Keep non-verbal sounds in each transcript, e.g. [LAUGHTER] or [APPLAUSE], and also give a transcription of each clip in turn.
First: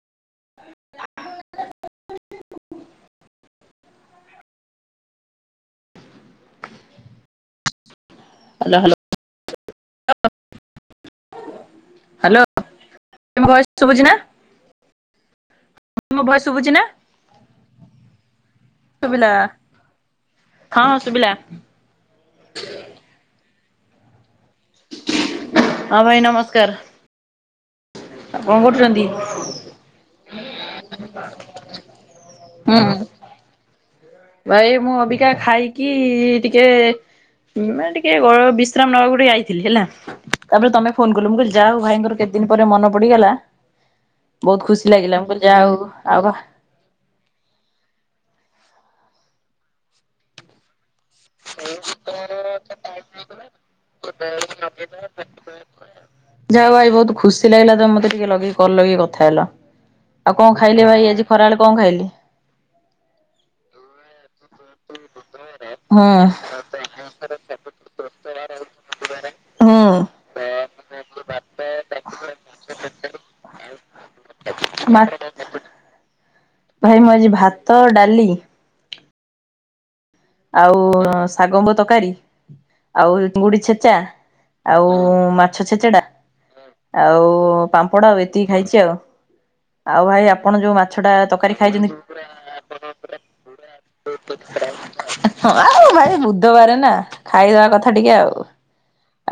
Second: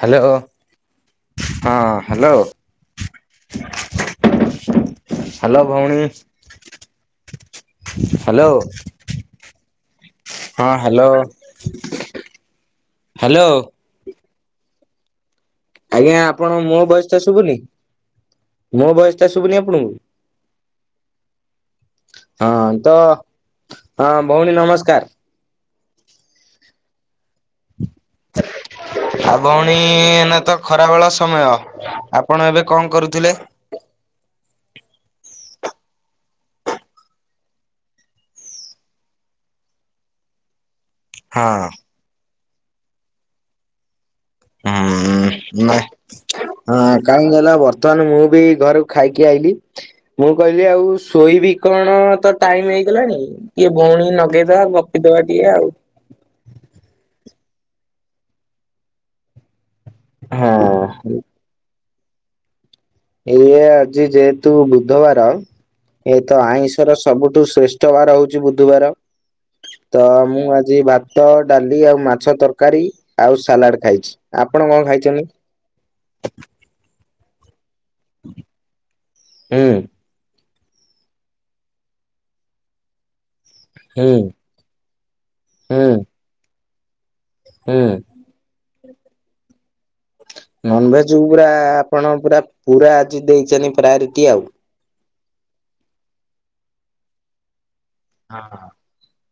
Hello. ହଁ hello! Hello ଭଉଣୀ! Hello. Hello hello ହଁ ହାଲୋ ହାଲୋ। ଶୁବୁଚି ନା? ଆଜ୍ଞା ମୋ ଭଏସ ଆପଣ ଶୁଭୁଛି ମୋ ନା ଭୟସ ଟା ଶୁଭୁନି? ମୋ ଭୟସ ଟା ଶୁଭିଲା ଶୁଭୁନି ଆପଣଙ୍କୁ? ହଁ ଶୁଭିଲା ହଁ ତ ହଁ ଭଉଣୀ ନମସ୍କାର। ହଁ ଭାଇ ନମସ୍କାର। କଣ କରୁଚନ୍ତି? ଆ ଭଉଣୀ ଏନା ତ ଖରାବେଳ ସମୟ ଆପଣ ଏବେ ହୁଁ କଣ କରୁଥିଲେ? ଭାଇ ମୁଁ ଅବିକା ଖାଇକି ଟିକେ ମୁଁ ଟିକେ ଗ ବିଶ୍ରାମ ନେବାକୁ ଟିକେ ଆଇଥିଲି ହେଲା। ତାପରେ ତମେ ଫୋନ କଲ। ମୁଁ କହିଲି ହଁ ଯାହାହଉ ଭାଇଙ୍କର କେତେ ଦିନ ପରେ ମନେ ପଡିଗଲା। ବୋହୁତ ଖୁସି ଲାଗିଲା। ମୁଁ କହିଲି ହୁଁ ନା ଯାହଉ ଆୱା ହଁ କାହିଁକି ଗଲା ବର୍ତ୍ତମାନ ମୁଁ ବି ଘରକୁ ଖାଇକି ଆଇଲିି ମୁଁ କହିଲି ଆଉ ଶୋଇବି କଣ ତ ଟାଇମ ହେଇଗଲାଣି ଟିକେ ଭଉଣୀକି ନଗେଇଦବା ଗପିଦବା ଟିକେ ଆଉ। ଯାହାହଉ ଭାଇ ବୋହୁତ ଖୁସି ଲାଗିଲା ତ ମତେ ଟିକେ ଲଗେଇ କଲ ଲଗେଇ କଥା ହେଲ। ଆଉ କଣ ଖାଇଲେ ହଁ ଭାଇ ଆଜି ଖରାବେଳେ କଣ ଖାଇଲେ? ଏଇଏ ଆଜି ଯେହେତୁ ବୁଧବାର ହୁଁ ଏ ତ ଆଇଁଷର ସବୁଠୁ ଶ୍ରେଷ୍ଠ ବାର ହଉଛି ବୁଧୁବାର। ତ ହୁଁ ମୁଁ ଆଜି ଭାତ ଡାଲି ଆଉ ମାଛ ତରକାରୀ ଆଉ ସାଲାଟ ଖାଇଛି। ଆପଣ କଣ ମା ଖାଇଛନ୍ତି? ଭାଇ ମୁଁ ଆଜି ଭାତ ଡାଲି ହୁଁ। ଆଉ ଶାଗମୁଗ ତରକାରୀ ଆଉ ଚିଙ୍ଗୁଡି ଛେଚା ହୁଁ ଆଉ ମାଛ ହୁଁ ଛେଚେଡା ଆଉ ଓ ହୁଁ ପାମ୍ପଡା ଆଉ ଏତିକି ଖାଇଛି ଆଉ। ଆଉ ଭାଇ ଆପଣ ଯୋଉ ମାଛ ନନଭେଜ ଟା ପୁରା ତରକାରୀ ଖାଇଛନ୍ତି ଆପଣ ପୁରା ପୁରା ଆଜି ଦେଇଚନ୍ତି ପ୍ରାୟୋରିଟି ଆଉ। ହଁ ଆଉ ଭାଇ ବୁଧବାର ନା ଖାଇବା କଥା ଟିକେ ଆଉ। ହଁ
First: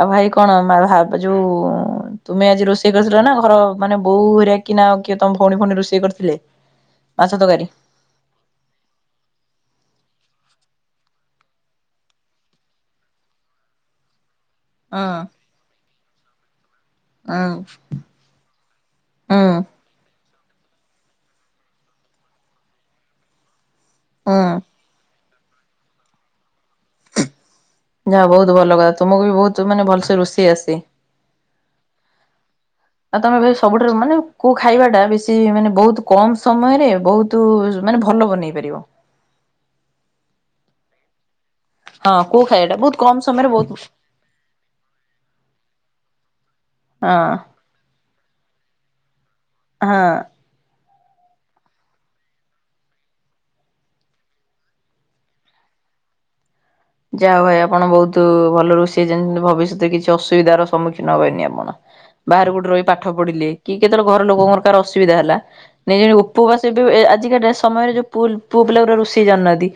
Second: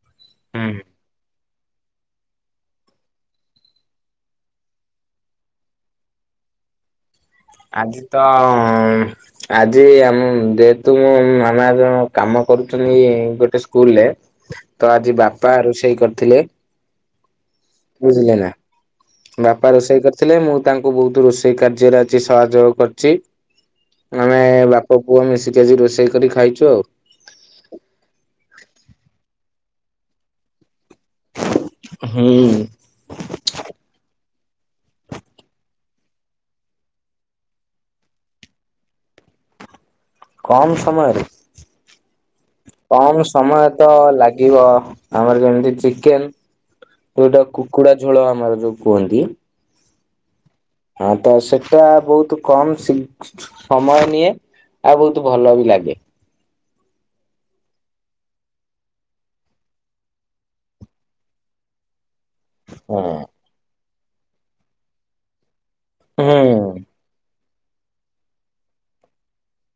ଆଉ ଭାଇ କଣ ହୁଁ। ମା ଭା ଯୋଉ ତୁମେ ଆଜି ରୋଷେଇ କରିଥିଲ ନା ଘର ମାନେ ବୋଉ ହରିଆ କିନା କିଏ ତମ ଭଉଣୀ ଫଉଣୀ ରୋଷେଇ କରିଥିଲେ? ମାଛ ତରକାରୀ। ଆଜି ତ ଆଜି ଆମ ଯେହେତୁ ମୋ ମାମା ଜଣକ କାମ କରୁଛନ୍ତି ଗୋଟେ ସ୍କୁଲ ରେ ତ ହୁଁ ଆଜି ବାପା ରୋଷେଇ କରିଥିଲେ। ଆଉ। ବୁଝିଲେ ନା? ବାପା ରୋଷେଇ କରି ଥିଲେ ମୁଁ ତାଙ୍କୁ ବୋହୁତ ରୋଷେଇ କାର୍ଯ୍ୟରେ ଆଜି ସହଯୋଗ କରିଚି। ହଁ। ମୋ ପୁଅ ମିଶିକି ଆଜି ରୋଷେଇ କରି ଖାଇଛୁ ଆଉ। ଯାହଉ ବହୁତ ଭଲ କଥା ତୁମକୁ ବି ବହୁତ ମାନେ ଭଲସେ ରୋଷେଇ ଆସେ। ହୁଁ ଆଉ ତମେ ଭାଇ ସବୁଠାରୁ ମାନେ କୋଉ ଖାଇବାଟା ବେଶୀ ମାନେ ବହୁତ କମ୍ ସମୟରେ ବହୁତ ତୁ ମାନେ ଭଲ ବନେଇ ପାରିବ? କମ୍ ସମୟରେ? ହଁ କୋଉ ଖାଇବାଟା? ବହୁତ କମ କମ୍ ସମୟରେ ସମୟ ବହୁତ ତ ଲାଗିବ ଆମର ଯେମିତି ଚିକେନ୍। ଯୋଉଟା ହଁ କୁକୁଡ଼ା ଝୋଳ ଆମର ଯୋଉ କୁହନ୍ତି? ହଁ ହଁ ତ ସେଟା ବହୁତ କମ୍ ଶୀ ସମୟ ନିଏ ଆଉ ବହୁତ ଭଲ ବି ଲାଗେ। ଯାହାହଉ ଭାଇ ଆପଣ ବହୁତ ଭଲ ରୋଷେଇ ଜାଣି ଭବିଷ୍ୟତରେ କିଛି ଅସୁବିଧାର ସମ୍ମୁଖୀନ ହବେନି ଆପଣ। ବାହାରେ କୋଉଟି ରହି ପାଠ ହଁ। ପଢିଲେ, କି କେତେବେଳେ ଘର ଲୋକଙ୍କର କାହାର ଅସୁବିଧା ହେଲା। ନିଜର ଉପବାସ ବି ହୁଁ ଏ ଆଜିକା ଡେ ସମୟରେ ଯୋଉ ପୁଲ୍ ପୁଅ ପିଲା ଗୁରା ରୋଷେଇ ଜାଣୁନାହାନ୍ତି,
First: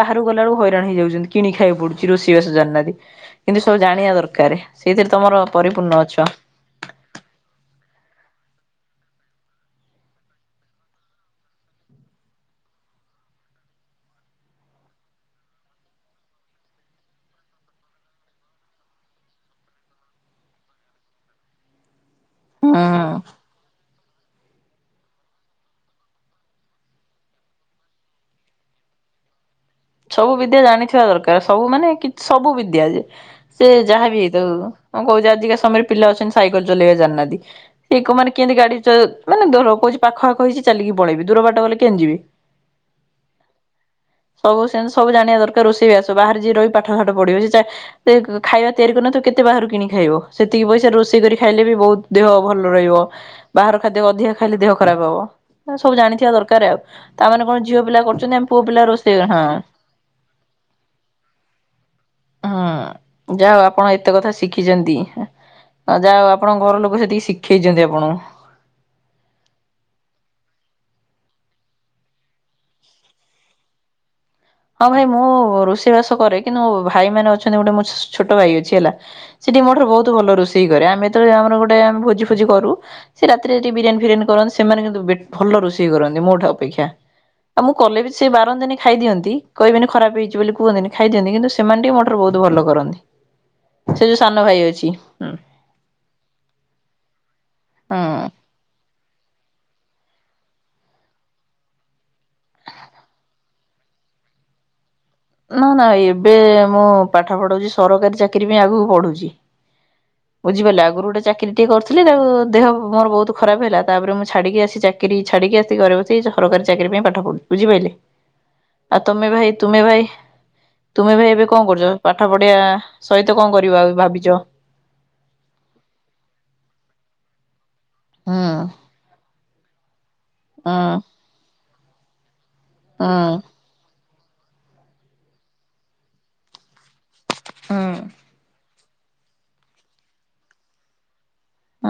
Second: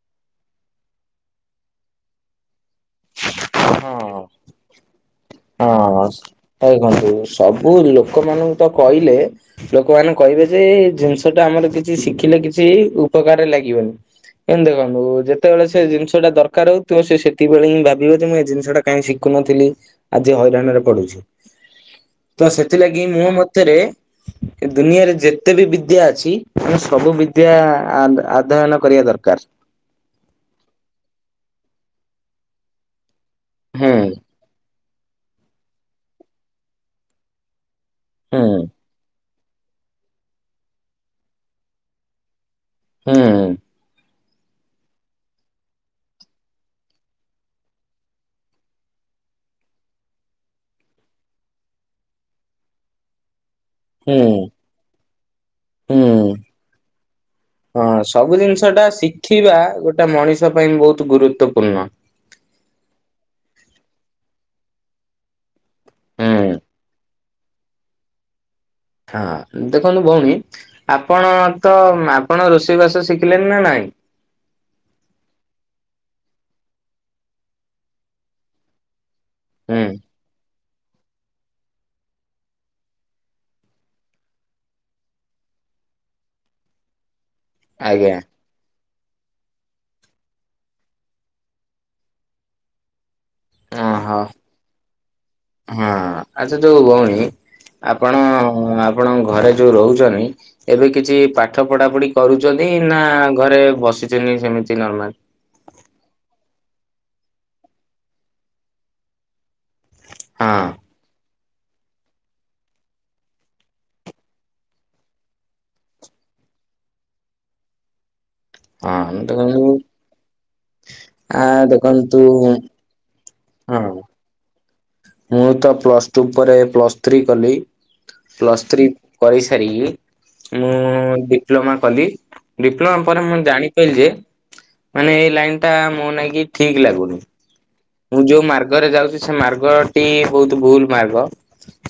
ବାହାରୁ ଗଲା ବେଳକୁ ହଇରାଣ ହେଇଯାଉଛନ୍ତି। କିଣି ଖାଇବାକୁ ପଡୁଛି ରୋଷେଇ ବାସ ଜାଣିନାହାନ୍ତି। କିନ୍ତୁ ସବୁ ଜାଣିବା ହଁ। ଦରକାର ସେଇଥିରେ ତମର ପରିପୂର୍ଣ୍ଣ ଅଛ। ହେଖନ୍ତୁ ସବୁ ଲୋକମାନଙ୍କୁ ତ କହିଲେ ଲୋକମାନେ କହିବେ ଯେ ଏ ଜିନିଷଟା ଆମର କିଛି ଶିଖିଲେ କିଛି ଉପକାରରେ ଲାଗିବନି। ଏମତି ଦେଖନ୍ତୁ ଯେତେବେଳେ ସେ ଜିନିଷଟା ଦରକାର ହଉଥିବ ସେ ସେତିକି ବେଳେ ହିଁ ଭାବିବ ଯେ ମୁଁ ଏ ଜିନିଷଟା କାହିଁ ଶିଖୁନଥିଲି ଆଜି ହଇରାଣରେ ପଡୁଛି। ତ ସେଥିଲାଗି ହୁଁ। ମୋ ମତରେ ଏ ଦୁନିଆରେ ଯେତେ ବି ବିଦ୍ୟା ଅଛି ଆମେ ସବୁ ବିଦ୍ୟା ଆଦ୍ ଆଦୟନ କରିବା ଦରକାର। ସବୁ ବିଦ୍ୟା ଜାଣିଥିବା ଦରକାର ସବୁ ମାନେ କିଛ୍ ସବୁ ବିଦ୍ୟା ଯେ, ସେ ହୁଁ ଯାହାବି ହେଇଥାଉ। ମୁଁ କହୁଛି ଆଜିକା ସମୟରେ ପିଲା ଅଛନ୍ତି ସାଇକଲ ଚଲେଇବା ଜାଣିନାହାନ୍ତି, ସେ କ ମାନେ କେମିତି ହୁଁ ଗାଡ଼ି ଚ ମାନେ ଧର କହୁଛି ପାଖ ଆଖ ହେଇଚି ଚାଲିକି ପଳେଇବି ଦୂର ବାଟ ଗଲେ କେମିତି ଯିବି? ହୁଁ ସବୁ ସେମିତି ସବୁ ଜାଣିବା ଦରକାର ରୋଷେଇ ବାସ, ବାହାରେ ଯିଏ ରହି ପାଠ ସାଠ ପଢ଼ିବେ ସେ ଚା ସେ ଖାଇବା ତିଆରି କରିନଥିବ କେତେ ବାହାରୁ କିଣି ଖାଇବ, ସେତିକି ପଇସା ରୋଷେଇ କରି ଖାଇଲେ ବି ବହୁତ। ଦେହ ଭଲ ରହିବ, ବାହାର ଖାଦ୍ୟ ହୁଁ ଅଧିକା ଖାଇଲେ ଦେହ ଖରାପ ହବ। ସବୁ ଜାଣିଥିବା ହୁଁ। ଦରକାର ଆଉ, ତାମାନେ କଣ ଝିଅ ପିଲା କରୁଛନ୍ତି ଆମେ ପୁଅ ପିଲା ରୋଷ ଖିବା ଗୋଟେ ମଣିଷ ପାଇଁ ବହୁତ ଗୁରୁତ୍ୱପୂର୍ଣ୍ଣ। ହୁଁ ଯାହଉ ଆପଣ ଏତେ କଥା ଶିଖିଛନ୍ତି। ଆଉ ଯାହଉ ଆପଣଙ୍କ ହୁଁ ଘରଲୋକ ସେତିକି ଶିଖେଇଛନ୍ତି ଆପଣଙ୍କୁ। ହଁ ଦେଖନ୍ତୁ ଭଉଣୀ ଆପଣ ତ ଆପଣ ରୋଷେଇ ବାସ ଶିଖିଲେନି ନା ନାଇଁ? ହଁ ଭାଇ ମୁଁ ରୋଷେଇ ବାସ କରେ କିନ୍ତୁ ଭାଇ ମାନେ ଅଛନ୍ତି ଗୋଟେ ମୋ ଛୋଟ ଭାଇ ଅଛି ହେଲା। ସେଠି ମୋ ହୁଁ ଠାରୁ ବହୁତ ଭଲ ରୋଷେଇ କରେ ଆମେ ତ ଆମର ଗୋଟେ ଆମେ ଭୋଜି ଫୋଜି କରୁ। ସେ ରାତିରେ ଯତି ବିରିୟାନି ଫିରିୟାନୀ କରନ୍ତି ସେମାନେ କିନ୍ତୁ ବେଟ୍ ଭଲ ରୋଷେଇ କରନ୍ତି ମୋଠ୍ ଅପେକ୍ଷା। ଆଉ ମୁଁ କଲେବି ଆଜ୍ଞା ସେ ବାରନ୍ତିନି ଖାଇଦିଅନ୍ତି। କହିବେନି ଖରା ହେଇଛି ବୋଲି କୁହନ୍ତିନି ଖାଇ ଦିଅନ୍ତି କିନ୍ତୁ ସେମାନେ ଟିକେ ମୋଠାରୁ ବହୁତ ଭଲ କରନ୍ତି। ସେ ଅଁହ, ଯୋଉ ସାନ ଭାଇ ଅଛି ହୁଁ ହଁ ଆଚ୍ଛା ଯୋଉ ଭଉଣୀ ହୁଁ। ଆପଣ ହୁଁ ଆପଣଙ୍କ ଘରେ ଯୋଉ ରହୁଛନ୍ତି। ଏବେ କିଛି ପାଠ ପଢ଼ାପଢି କରୁଛନ୍ତି ନା ଘରେ ବସିଛନ୍ତି ସେମିତି ନର୍ମାଲ? ନା ନା ଏବେ ମୁଁ ପାଠ ପଢଉଛି ସରକାରୀ ଚାକିରି ପାଇଁ ଆଗକୁ ପଢୁଛି। ହଁ ବୁଝିପାରିଲେ ଆଗରୁ ଗୋଟେ ଚାକିରି କିରି କରୁଥିଲି ତାକୁ ଦେହ ମୋର ବହୁତ ଖରାପ ହେଲା ତାପରେ ମୁଁ ଛାଡ଼ିକି ଆସି ଚାକିରି ଛାଡ଼ିକି ଆସି ଘରେ ବସିଛି। ସେଇ ସରକାରୀ ଚାକିରି ପାଇଁ ପାଠପଢୁ ବୁଝିପାରିଲେ? [INAUDIBLE] ଆଉ ତମେ ଭାଇ ଦେଖନ୍ତୁ ତୁମେ ଭାଇ ତୁମେ ଭାଇ ଆ ଏବେ କଣ କରୁଛ? ଦେଖନ୍ତୁ ପାଠ ପଢିଆ ସହିତ କଣ ହଁ କରିବ ଏବେ ଭାବିଛ? ମୁଁ ତ ପ୍ଲସ ଟୁ ପରେ ପ୍ଲସ୍ ଥ୍ରୀ କଲି, ହୁଁ ପ୍ଲସ୍ ଥ୍ରୀ। କରିସାରିକି ହୁଁ ମୁଁ ଡିପ୍ଲୋମା କଲି। ଡିପ୍ଲୋମା ହୁଁ ପରେ ମୁଁ ଜାଣିପାରିଲି ଯେ ମାନେ ଏଇ ଲାଇନ ଟା ମୋ ନାଗି ଠିକ ଲାଗୁନି। ହୁଁ। ମୁଁ ଯୋଉ ମାର୍ଗରେ ଯାଉଛି ସେ ମାର୍ଗଟି ବହୁତ ଭୁଲ ମାର୍ଗ।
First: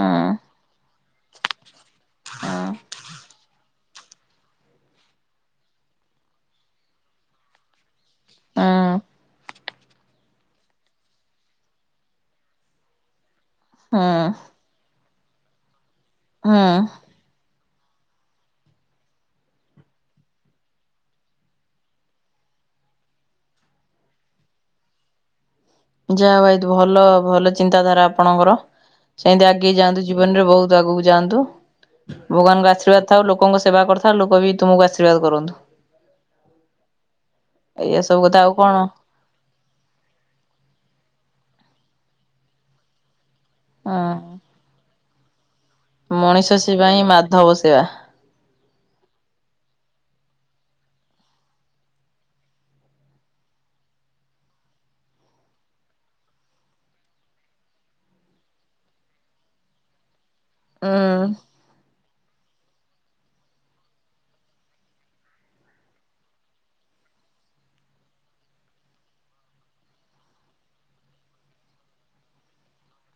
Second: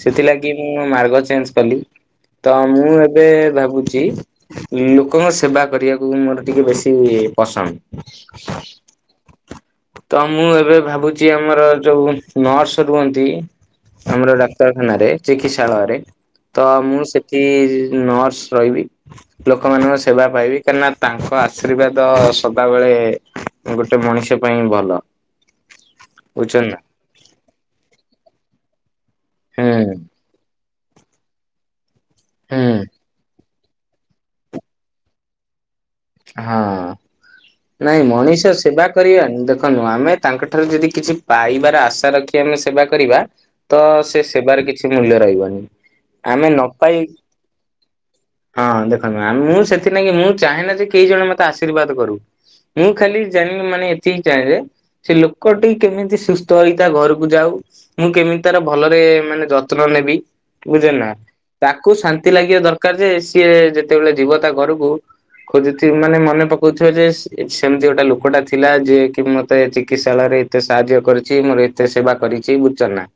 ସେଥିଲାଗି ମୁଁ ମାର୍ଗ ଚେଞ୍ଜ କଲି ତ ହୁଁ ମୁଁ ଏବେ ଭାବୁଛି। ଉଁ ଲୋକଙ୍କ ସେବା କରିବାକୁ ମୋର ଟିକେ ବେଶୀ ପସନ୍ଦ। ତ ମୁଁ ଏବେ ଭାବୁଛି ଆମର ଯୋଉ ନର୍ସ ରୁହନ୍ତି। ହୁଁ ଆମର ଡାକ୍ତରଖାନାରେ ଚିକିତ୍ସାଳୟରେ ହୁଁ ତ ମୁଁ ସେ କି ନର୍ସ ରହିବି। ଲୋକମାନଙ୍କ ସେବା ପାଇବି, କାହିଁକିନା ତାଙ୍କ ଆଶୀର୍ବାଦ ସଦାବେଳେ ଗୋଟେ ମଣିଷ ପାଇଁ ଭଲ। ଯାହା ଭାଇ ବୁଝୁଛନ୍ତି ନା ଭଲ ଭଲ ଚିନ୍ତାଧାରା ଆପଣଙ୍କର, ସେମିତି ଆଗେଇ ହୁଁ ଯାଆନ୍ତୁ ଜୀବନ ରେ ବହୁତ୍। ଆଗକୁ ଯାଆନ୍ତୁ, ହୁଁ ଭଗବାନଙ୍କ ଆଶୀର୍ବାଦ ଥାଉ ଲୋକଙ୍କ ସେବା କରିଥାଉ ଲୋକ ବି ତୁମକୁ ଆଶୀର୍ବାଦ କରନ୍ତୁ। ହଁ ଏଇଆ ନାଇଁ ସବୁ କଥା ମଣିଷ ଆଉ କଣ ସେବା କରିବାନି ଦେଖନ୍ତୁ ନୁହଁ ଆମେ ତାଙ୍କଠାରୁ ଯଦି କିଛି ପାଇବାର ଆଶା ରଖି ଆମେ ସେବା କରିବା ତ ସେ ହଁ ସେବାର କିଛି ମୂଲ୍ୟ ରହିବନି, ମଣିଷ ଆମେ ନ ସେବା ହିଁ ପାଇ। ମାଧବ ସେବା। ହଁ ଦେଖନ୍ତୁ ମ୍ୟାମ୍ ମୁଁ ସେଥିଲାଗି ମୁଁ ଚାହେଁ ନା ଯେ କେଇ ଜଣ ମତେ ଆଶୀର୍ବାଦ କରୁ। ମୁଁ ଖାଲି ଜାଣି ମାନେ ଏତିକି ଚାହେଁ ଯେ। ସେ ଲୋକ ଟି କେମିତି ସୁସ୍ଥ ହେଇ ତା ଘରକୁ ଯାଉ। ମୁଁ କେମିତି ତାର ଭଲରେ ମାନେ ଯତ୍ନ ନେବି। ଉଁ ବୁଝିହେଲାନା? ତାକୁ ଶାନ୍ତି ଲାଗିବା ଦରକାର ଯେ ସିଏ ଯେତେବେଳେ ଯିବ ତା ଘରକୁ। ଖୋଜୁଥୀ ମାନେ ମନେ ପକଉଥିବ ଯେ ସେମିତି ଗୋଟେ ଲୋକଟା ଥିଲା ଯିଏ କି ମତେ ଚିକିତ୍ସାଳୟରେ। ଏତେ ସାହାଯ୍ୟ କରିଛି ମୋର ଏତେ ସେବା କରିଛି। ବୁଝୁଛ ନା?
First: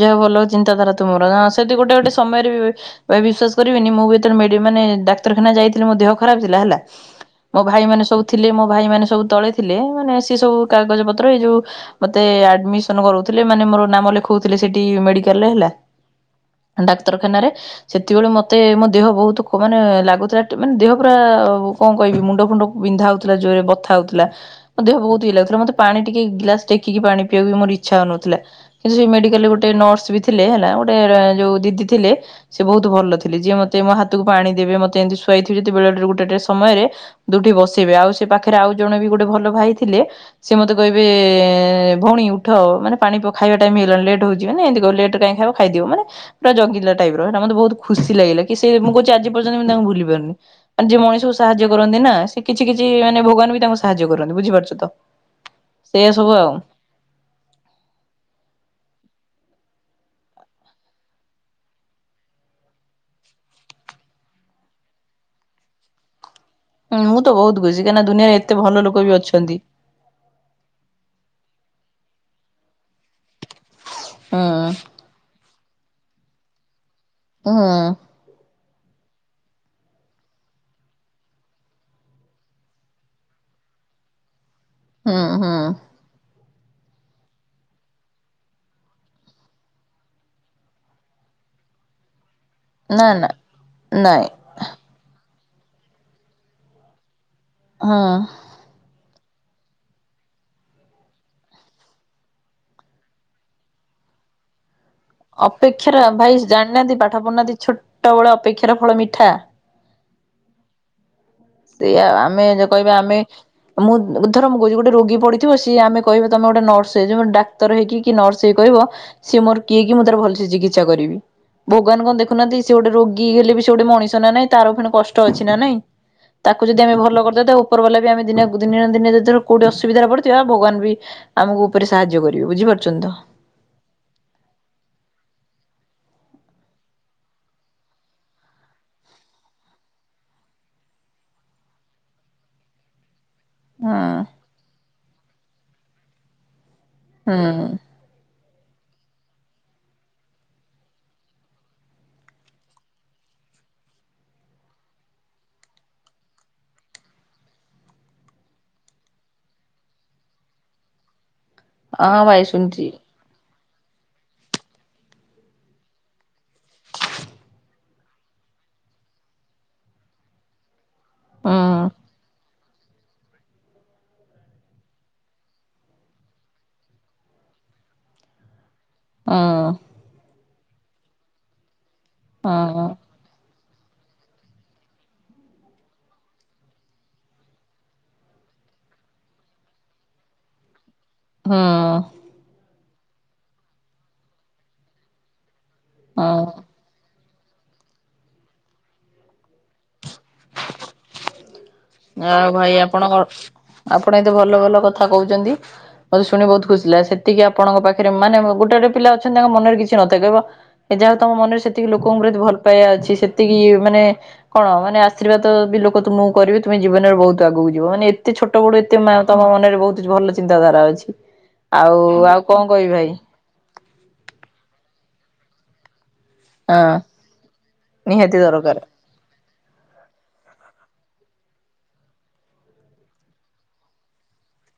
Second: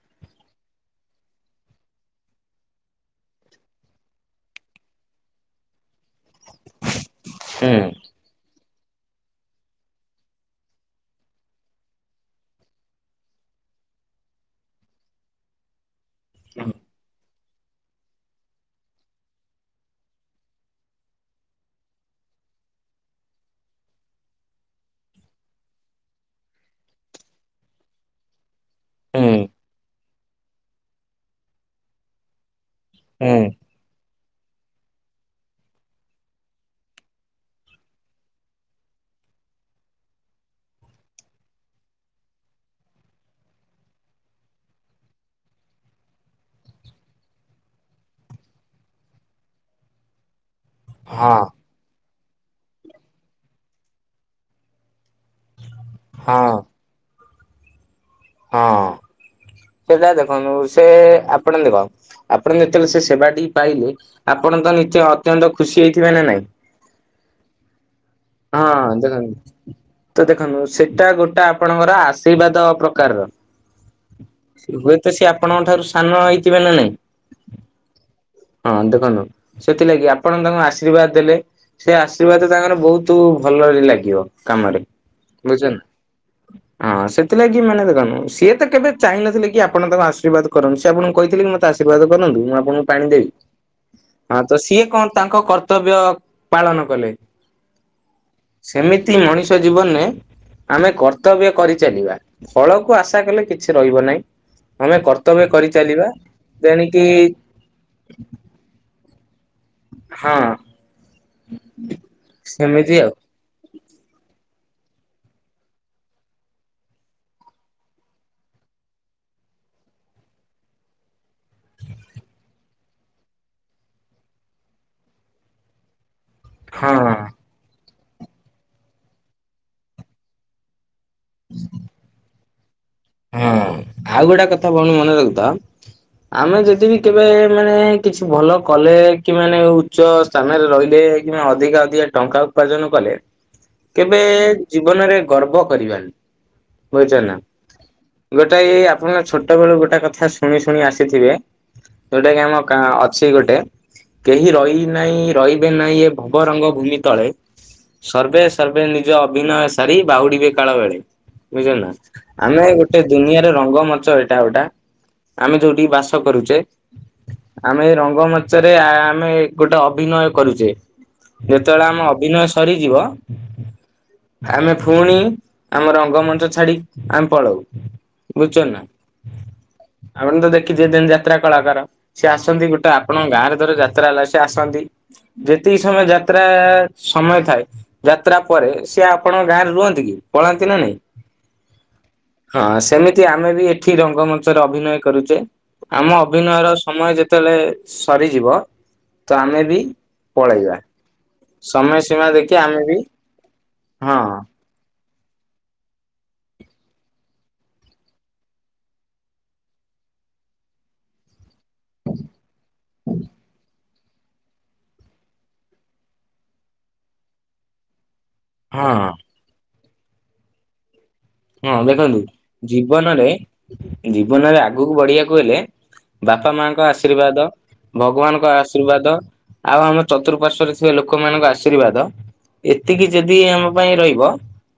ଯାହାହଉ ଭଲ ଚିନ୍ତାଧାରା ତୁମର ସେଠି ଗୋଟେ ଗୋଟେ ସମୟରେ ବି। ଭାଇ ବିଶ୍ୱାସ କରିବେନି ମୁଁ ବି ଯେତେବେଳେ ମେଡି ମାନେ ଡକ୍ତରଖାନା ଯାଇଥିଲି ଦେହ। ଖରାପ ଥିଲା ହେଲା ମୋ ହୁଁ ଭାଇ ମାନ ସବୁ। ଥିଲେ ମୋ ଭାଇମାନେ ସବୁ ତଳେ ଥିଲେ ମାନେ ସେ ସବୁ କାଗଜପତ୍ର ଏ ଯେଉଁ। ମତେ ଆଡମିସନ କରୁଥିଲେ ମାନେ ମୋର ନାମ। କହୁଥିଲେ ସେଠି ମେଡିକାଲରେ ହେଲା ଡାକ୍ତରଖାନରେ। ସେତିକିବେଳେ ମତେ ମୋ ଦେହ ବହୁତ ଖ ମାନେ ଲାଗୁଥିଲା ମାନେ ଦେହ ପୁରା କଣ କହିବି ମୁଣ୍ଡ ଫୁଣ୍ଡ। ବିନ୍ଧା ହଉଥିଲା ଜୋରରେ ବଥା ହଉଥିଲା। ମୋ ଦେହ ବହୁତ ଇଏ ଲାଗୁଥିଲା ମତେ ପାଣି ଟିକେ ଗିଲାସ୍ ଟେକିକି ପାଣି ପିଇବାକୁ ବି ମୋର ଇଚ୍ଛା ହଉନଥିଲା। କିନ୍ତୁ ସେ ହୁଁ ମେଡିକାଲ ରେ ଗୋଟେ ନର୍ସ ବି ଥିଲେ ହେଲା ଗୋଟେ ଯୋଉ ଦିଦି ଥିଲେ ସେ ବହୁତ ଭଲ ହୁଁ ଥିଲେ ଯିଏ ମତେ। ମତେ ମୋ ହାତକୁ ପାଣି ଦେବେ ମତେ ଏମିତି ଶୁଆଇଥିବେ [UNINTELLIGIBLE] ବେଳେରେ ଗୋଟେଗୋଟେ ସମୟରେ। ଦୁଠି ବସିବେ ଆଉ ସେ ପାଖରେ ଆଉ ଜଣେ ବି ଗୋଟେ ଭଲ ଭାଇ ଥିଲେ। ସେ ମତେ କହିବେ ଭଉଣୀ ଉଠ ମାନେ ପାଣି ପକା ଖାଇବା ଟାଇମ୍ ହେଇଗଲାଣି ଲେଟ୍ ହଉଚି ଏମିତି କହିବ ଲେଟ୍ ରେ କାଇଁ ଖାଇବ ଖାଇଦିଅ ମାନେ। ପୁରା ଜଙ୍ଗିଲା ଟାଇପ ରଇଟା ମତେ ବହୁତ ଖୁସି ଲାଗିଲା କି ସେ ମୁଁ କହୁଛି ଆଜି ପର୍ଯ୍ୟନ୍ତ ତାଙ୍କୁ ଭୁଲି ପାରୁନି। ମାନେ ଯିଏ ମଣିଷକୁ ହଁ ସାହାଯ୍ୟ କରନ୍ତି ନା ସେ କିଛି କିଛି ମାନେ ଭଗବାନ ବି ତାଙ୍କୁ ସାହାଯ୍ୟ କରନ୍ତି ବୁଝିପାରୁଛ ତ। ଏଇଆ ସବୁ ଆଉ। ହଁ ହଁ ସେଟା ଦେଖନ୍ତୁ ସେ ଆପଣନ୍ତି କଣ ଆପଣ ଯେତେବେଳେ ସେ ସେବାଟି ପାଇଲେ ଆପଣ ତ ନି ଅତ୍ୟନ୍ତ ଖୁସି ହେଇଥିବେ ନା ନାଇଁ। ହୁଁ ମୁଁ ତ ବହୁତ ଖୁସି କାହିଁକି ନା ଦୁିଆରେ ଏତେ ହଁ ଭଲ ଲୋକ ବି ଦେଖନ୍ତୁ ଅଛନ୍ତି। ତ ଦେଖନ୍ତୁ ସେଟା ଗୋଟେ ଆପଣଙ୍କର ଆଶୀର୍ବାଦ ପ୍ରକାରର। ହୁଁ ସେ ହୁଏତ ସିଏ ଆପଣଙ୍କ ଠାରୁ ସାନ ହେଇଥିବେ ନା ନାଇଁ। ହୁଁ। ହଁ ଦେଖନ୍ତୁ ସେଥିଲାଗି ଆପଣ ତାଙ୍କୁ ଆଶୀର୍ବାଦ ଦେଲେ। ସେ ଆଶୀର୍ବାଦ ତାଙ୍କର ବହୁତ ଭଲରେ ଲାଗିବ କାମରେ ହୁଁ ହୁଁ ବୁଝୁଛନ୍ତି ନା। [UNINTELLIGIBLE] ହଁ ସେଥିଲାଗି ମାନେ ଦେଖନ୍ତୁ ସିଏ ତ କେବେ ଚାହିଁନଥିଲେ କି ଆପଣ ତାକୁ ଆଶୀର୍ବାଦ କରନ୍ତୁ ସେ ଆପଣଙ୍କୁ କହିଥିଲେ କି ମୋତେ ଆଶର୍ବାଦ କରନ୍ତୁ ମୁଁ ଆପ୍ ଆପଣଙ୍କୁ ପାଣି ନା ଦେବି ନା ନାଇଁ ହଁ ତ ସିଏ କଣ ତାଙ୍କ କର୍ତ୍ତବ୍ୟ ପାଳନ କଲେ। ହୁଁ। ସେମିତି ମଣିଷ ଜୀବନରେ ଆମେ କର୍ତ୍ତବ୍ୟ କରିଚାଲିବା ଫଳକୁ ଆଶା କଲେ କିଛି ରହିବ ନାହିଁ ଆମେ କର୍ ଅପେକ୍ଷାର ଭାଇ ଜାଣିନାହାନ୍ତି ପାଠ ପଢ଼ୁନାହାନ୍ତି ଛୋଟବେଳେ ଅପେକ୍ଷାର ଫଳ ମିଠା। ହଁ। ସେଇଆ ଆଉ ଆମେ ଯଉ କହିବା ସେମିତି ଆଉ ଆମେ ମୁଁ ଧର ମୁ କହୁଛି ଗୋଟେ ରୋଗୀ ପଡିଥିବିଏ ସିଏ ଆମେ କିହିବା ତମେ ଗୋଟେ ନର୍ସ ହାଈଜା ଡା ଡାକ୍ତର ହେଇକି କି ନର୍ସ ହେଇ କରିବ ସିଏ ମୋର କିଏ କି ମୁଁ ତାର ଭଲସେ ଚିକିତ୍ସା କରିବି। ଭଗବାନ କଣ ଦେଖୁନାହାନ୍ତି ସେ ଗୋଟେ ରୋଗୀ ହେଲେ ବି ସେ ଗୋଟେ ମଣିଷ ନା ନାଇଁ ତାର ଫୁଣି କଷ୍ଟ ଅଛି ନା ନାଇଁ। ତାକୁ ଯଦି ଆମେ ହଁ ହଁ। ଭଲ କରିଥାଉ ତା ଉପର ବାଲା ବି ଆେ ଦିନେ ଦିନ ଦିନେ କୋଉଠି ଅସୁବିଧାରେ ପଡିଥିବା ଭଗବାନ ବି ଆମକୁ ଉପରେ ସାହାଯ୍ୟ କରିବେ ବୁଝିପାରୁଛନ୍ତି ତ। ହଁ ଆଉ ଗୋଟେ କଥା ଭଉଣ ମନେ ରଖିଥା। ଆମେ ଯଦି ବି କେବେ ମାନେ କିଛି ଭଲ କଲେ କି ମାନେ ଉଚ୍ଚ ସ୍ଥାନାରେ ରହିଲେ କିମ୍ବା ଅଧିକା ଅଧିକା ଟଙ୍କା ଉପାର୍ଜନ କଲେ ହୁଁ କେବେ ଜୀବନରେ ଗର୍ବ କରିବାନି ବୁଝଛ ନା। ହୁଁ ଗୋଟେ ଏଇ ଆପଣ ଛୋଟ ବେଳୁ ଗୋଟେ କଥା ଶୁଣି ଶୁଣି ଆସିଥିବେ ଯୋଉଟା କି ଆମ ଅଛି ଗୋଟେ କେହି ରହି ନାହିଁ ରହିବେ ନାହିଁ ଏ ଭବରଙ୍ଗ ଭୂମି ତଳେ ସର୍ଭେ ସର୍ଭେ ନିଜ ଅଭିନୟ ସାରି ବାହୁଡିବେ କାଳ ବେଳେ ବୁଝିଲ ନା। ହଁ ଭାଇ ଶୁଣିଛି। ଦୁନିଆର ରଙ୍ଗ ମଚ ଏଇଟା ଗୋଟା ଆମେ ଯୋଉଠି ବାସ କରୁଛେ। ଆମେ ରଙ୍ଗମଞ୍ଚ ରେ ଆମେ ଗୋଟେ ଅଭିନୟ କରୁଛେ। ଯେତେବେଳେ ହଁ ଆମ ଅଭିନୟ ସ ସରିଯିବ ଆମେ ପୁଣି ଆମ ରଙ୍ଗମଞ୍ଚ ଛାଡ଼ି ଆମେ ପଳଉ ବୁଝୁଛନ୍ତୀ ନା। ହଁ। ଆପଣ ତ ଦେଖିଥିବେ ଯେମିତି ଯାତ୍ରା କଳାକାର ସିଏ ଆସନ୍ତି ହଁ ଗୋଟେ ଆପଣଙ୍କ ଗାଁରେ ଧର ଯାତ୍ରା ହେଲା ସେ ଆସନ୍ତି ଯେତିକି ସମୟ ଯାତ୍ରା ସମୟ ଥାଏ ଯାତ୍ରା ପରେ ସିଏ ଆପଣଙ୍କ ଗାଁ ରେ ରୁହନ୍ତି କି ପଳାନ୍ତି ନା ନାଇଁ। ହୁଁ। ହଁ ସେମିତି ଆମେ ବି ଏଠି ରଙ୍ଗମଞ୍ଚରେ ଅଭିନୟ କରୁଛେ ଆମ ହଁ ଅଭିନୟର ସମୟ ଯେତେବେଲେ ସରିଯିବ ତ ଆମେ ବି ପଳେଇବା ସମୟ ସୀମା ଆଉ ଦେଖି ଭାଇ ଆମେ ବି ଆପଣ ହଁ ଆପଣ ଏତେ ଭଲ ଭଲ କ କଥା କହୁଚନ୍ତି ମତେ ଶୁଣି ବହୁତ ଖୁସି ଲାଗେ ସେତିକି ଆପଣଙ୍କ ପାଖରେ ମାନେ ଗୋଟେ ଗୋଟେ ପିଲା ଅଛନ୍ତି ତାଙ୍କ ମନରେ କିଛି ନଥାଏ କେବ ସେ ଯାହା ହଉ ତମ ମନରେ ସେତିକି ଲୋକଙ୍କ ପ୍ରତି ଭଲ ପାଇବା ଅଛି ସେତିକି ଇଏ ମାନେ କଣ ମାନେ ଆ ଆଶୀର୍ବାଦ ବି ଲୋକ ତୁମକୁ କରିବେ ତୁମେ ଜୀବନରେ ବହୁତ ଆଗକୁ ଯିବ ମାନେ ଏତେ ଛୋଟ ବଡ଼ୁ ହଁ ଏତେ ମା ତମ ମନରେ ବହୁତୁ ଭଲ ଚିନ୍ତାଧାରା ଅଛି ହଁ ଆଉ ଦେଖନ୍ତୁ ଆଉ କଁ କହିବି ଭାଇ ଜୀବନରେ ଜୀବନରେ ଆଗକୁ ବଢିବାକୁ ହେଲେ ବାପା ମାଙ୍କ ହଁ ଆଶୀର୍ବାଦ ନିହାତି ଭଗବାନଙ୍କ ଦରକାର ଆଶୀର୍ବାଦ ଆଉ ଆମ ଚତୁଃପାର୍ଶ୍ଵରେ ଥିବା ଲୋକମାନଙ୍କ ଆଶୀର୍ବାଦ ଏତିକି ଯେଦି ଆମ ପାଇଁ ରହିବ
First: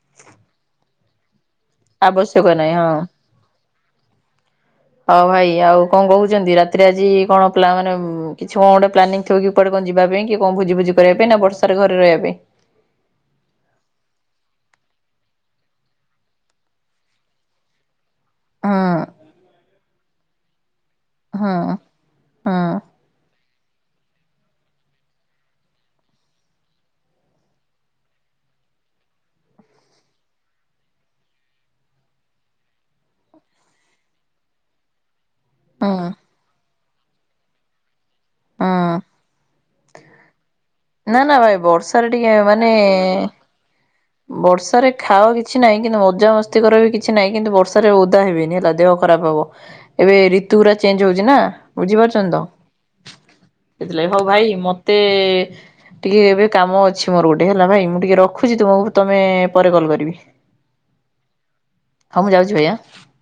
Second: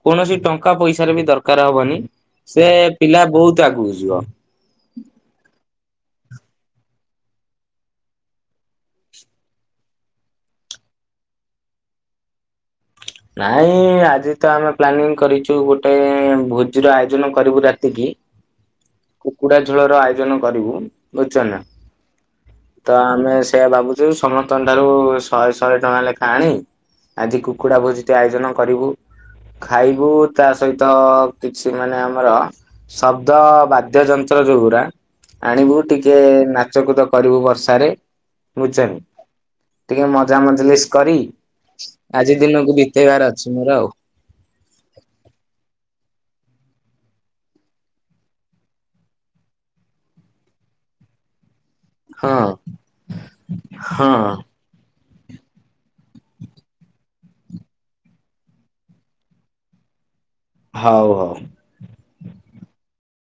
କୌଣସି ଟଙ୍କା ପଇସାରେ ବି ଦରକାର କାର ହବନି ଆବଶ୍ୟକ ସେ ନାହିଁ ହଁ। ପିଲା ବହୁତ୍ ଆଗକୁ ଯିବ। ହଉ ଭାଇ ଆଉ କଁ କହୁଛନ୍ତି ରାତିରେ ଆଜି କଣ ପିଲାମାନେ କିଛି କଁ ଗୋଟେ ପ୍ଲାନିଂ ଥିବ କି କୁଆଡେ କଁ ଯିବା ପାଇଁ କି କଁ ଭୋଜି ଭୋଜି କରିବା ପାଇଁ ନା ବର୍ଷାରେ ଘରେ ରହିବା ପାଇଁ। ନାଇଁ ଆଜି ତ ଆମେ ପ୍ଲାନିଂ କରିଚୁ ଗୋଟେ ଭୋଜିର ଆୟୋଜନ କରିବୁ ରାତିକି। ହୁଁ କୁକୁଡ଼ା ଝୋଳ ର ଆୟୋଜନ କରିବୁ। ବୁଝୁଛ ହୁଁ ନା। ହୁଁ। ତ ଆମେ ସେଇଆ ଭାବୁଚୁ, ସମସ୍ତଙ୍କ ଠାରୁ ଶହେ ଶହେ ଟଙ୍କା ଲେଖା ଆଣି ଆଜି କୁକୁଡ଼ା ଭୋଜିିଟେ ଆୟୋଜନ କରିବୁ। ଖାଇବୁ ତା ସହିତ, କିଛି ମାନେ ଆମର ଶବ୍ଦ ବାଦ୍ୟ ଯନ୍ତ୍ର ଯଉଗୁରା ଆଣିବୁ ହୁଁ ଟିକେ ନାଚକୁଦ କରିବୁ, ବର୍ଷାରେ ହୁଁ ବୁଝଚନ୍ତି? ଟିକେ ମଜା ମଜଲିସ୍ କରି ନା ନା ଭାଇ ବର୍ଷାରେ ଟିକେ ଆଜି ମାନେ ଦିନକୁ ବିତେଇବାର ଅଛି ମୋର ଆଉ ବର୍ଷାରେ ଖାଅ କିଛି ନାହିଁ, କିନ୍ତୁ ମଜାମସ୍ତି କର ବି କିଛି ନାହିଁ, କିନ୍ତୁ ବର୍ଷାରେ ଓଦା ହେବିନି ହେଲା, ଦେହ ଖରାପ ହବ। ଏବେ ରିତୁ ଗୁରା ଚେଞ୍ଜ ହଉଚି ନା। ବୁଝିପାରୁଚନ୍ତି ହଁ ତ? ସେଥିଲାଗି ହଁ ହଉ ଭାଇ ମତେ ଟିକେ ଏବେ କାମ ଅଛି ମୋର ଗୋଟେ ହେଲା ଭାଇ ମୁଁ ଟିକେ ରଖୁଚି, ତୁମକୁ ତମେ ପରେ କଲ୍ କରିବି। ହଉ ହଉ। ହଁ ମୁଁ ଯାଉଛି ଭାଇ, ଆଁ।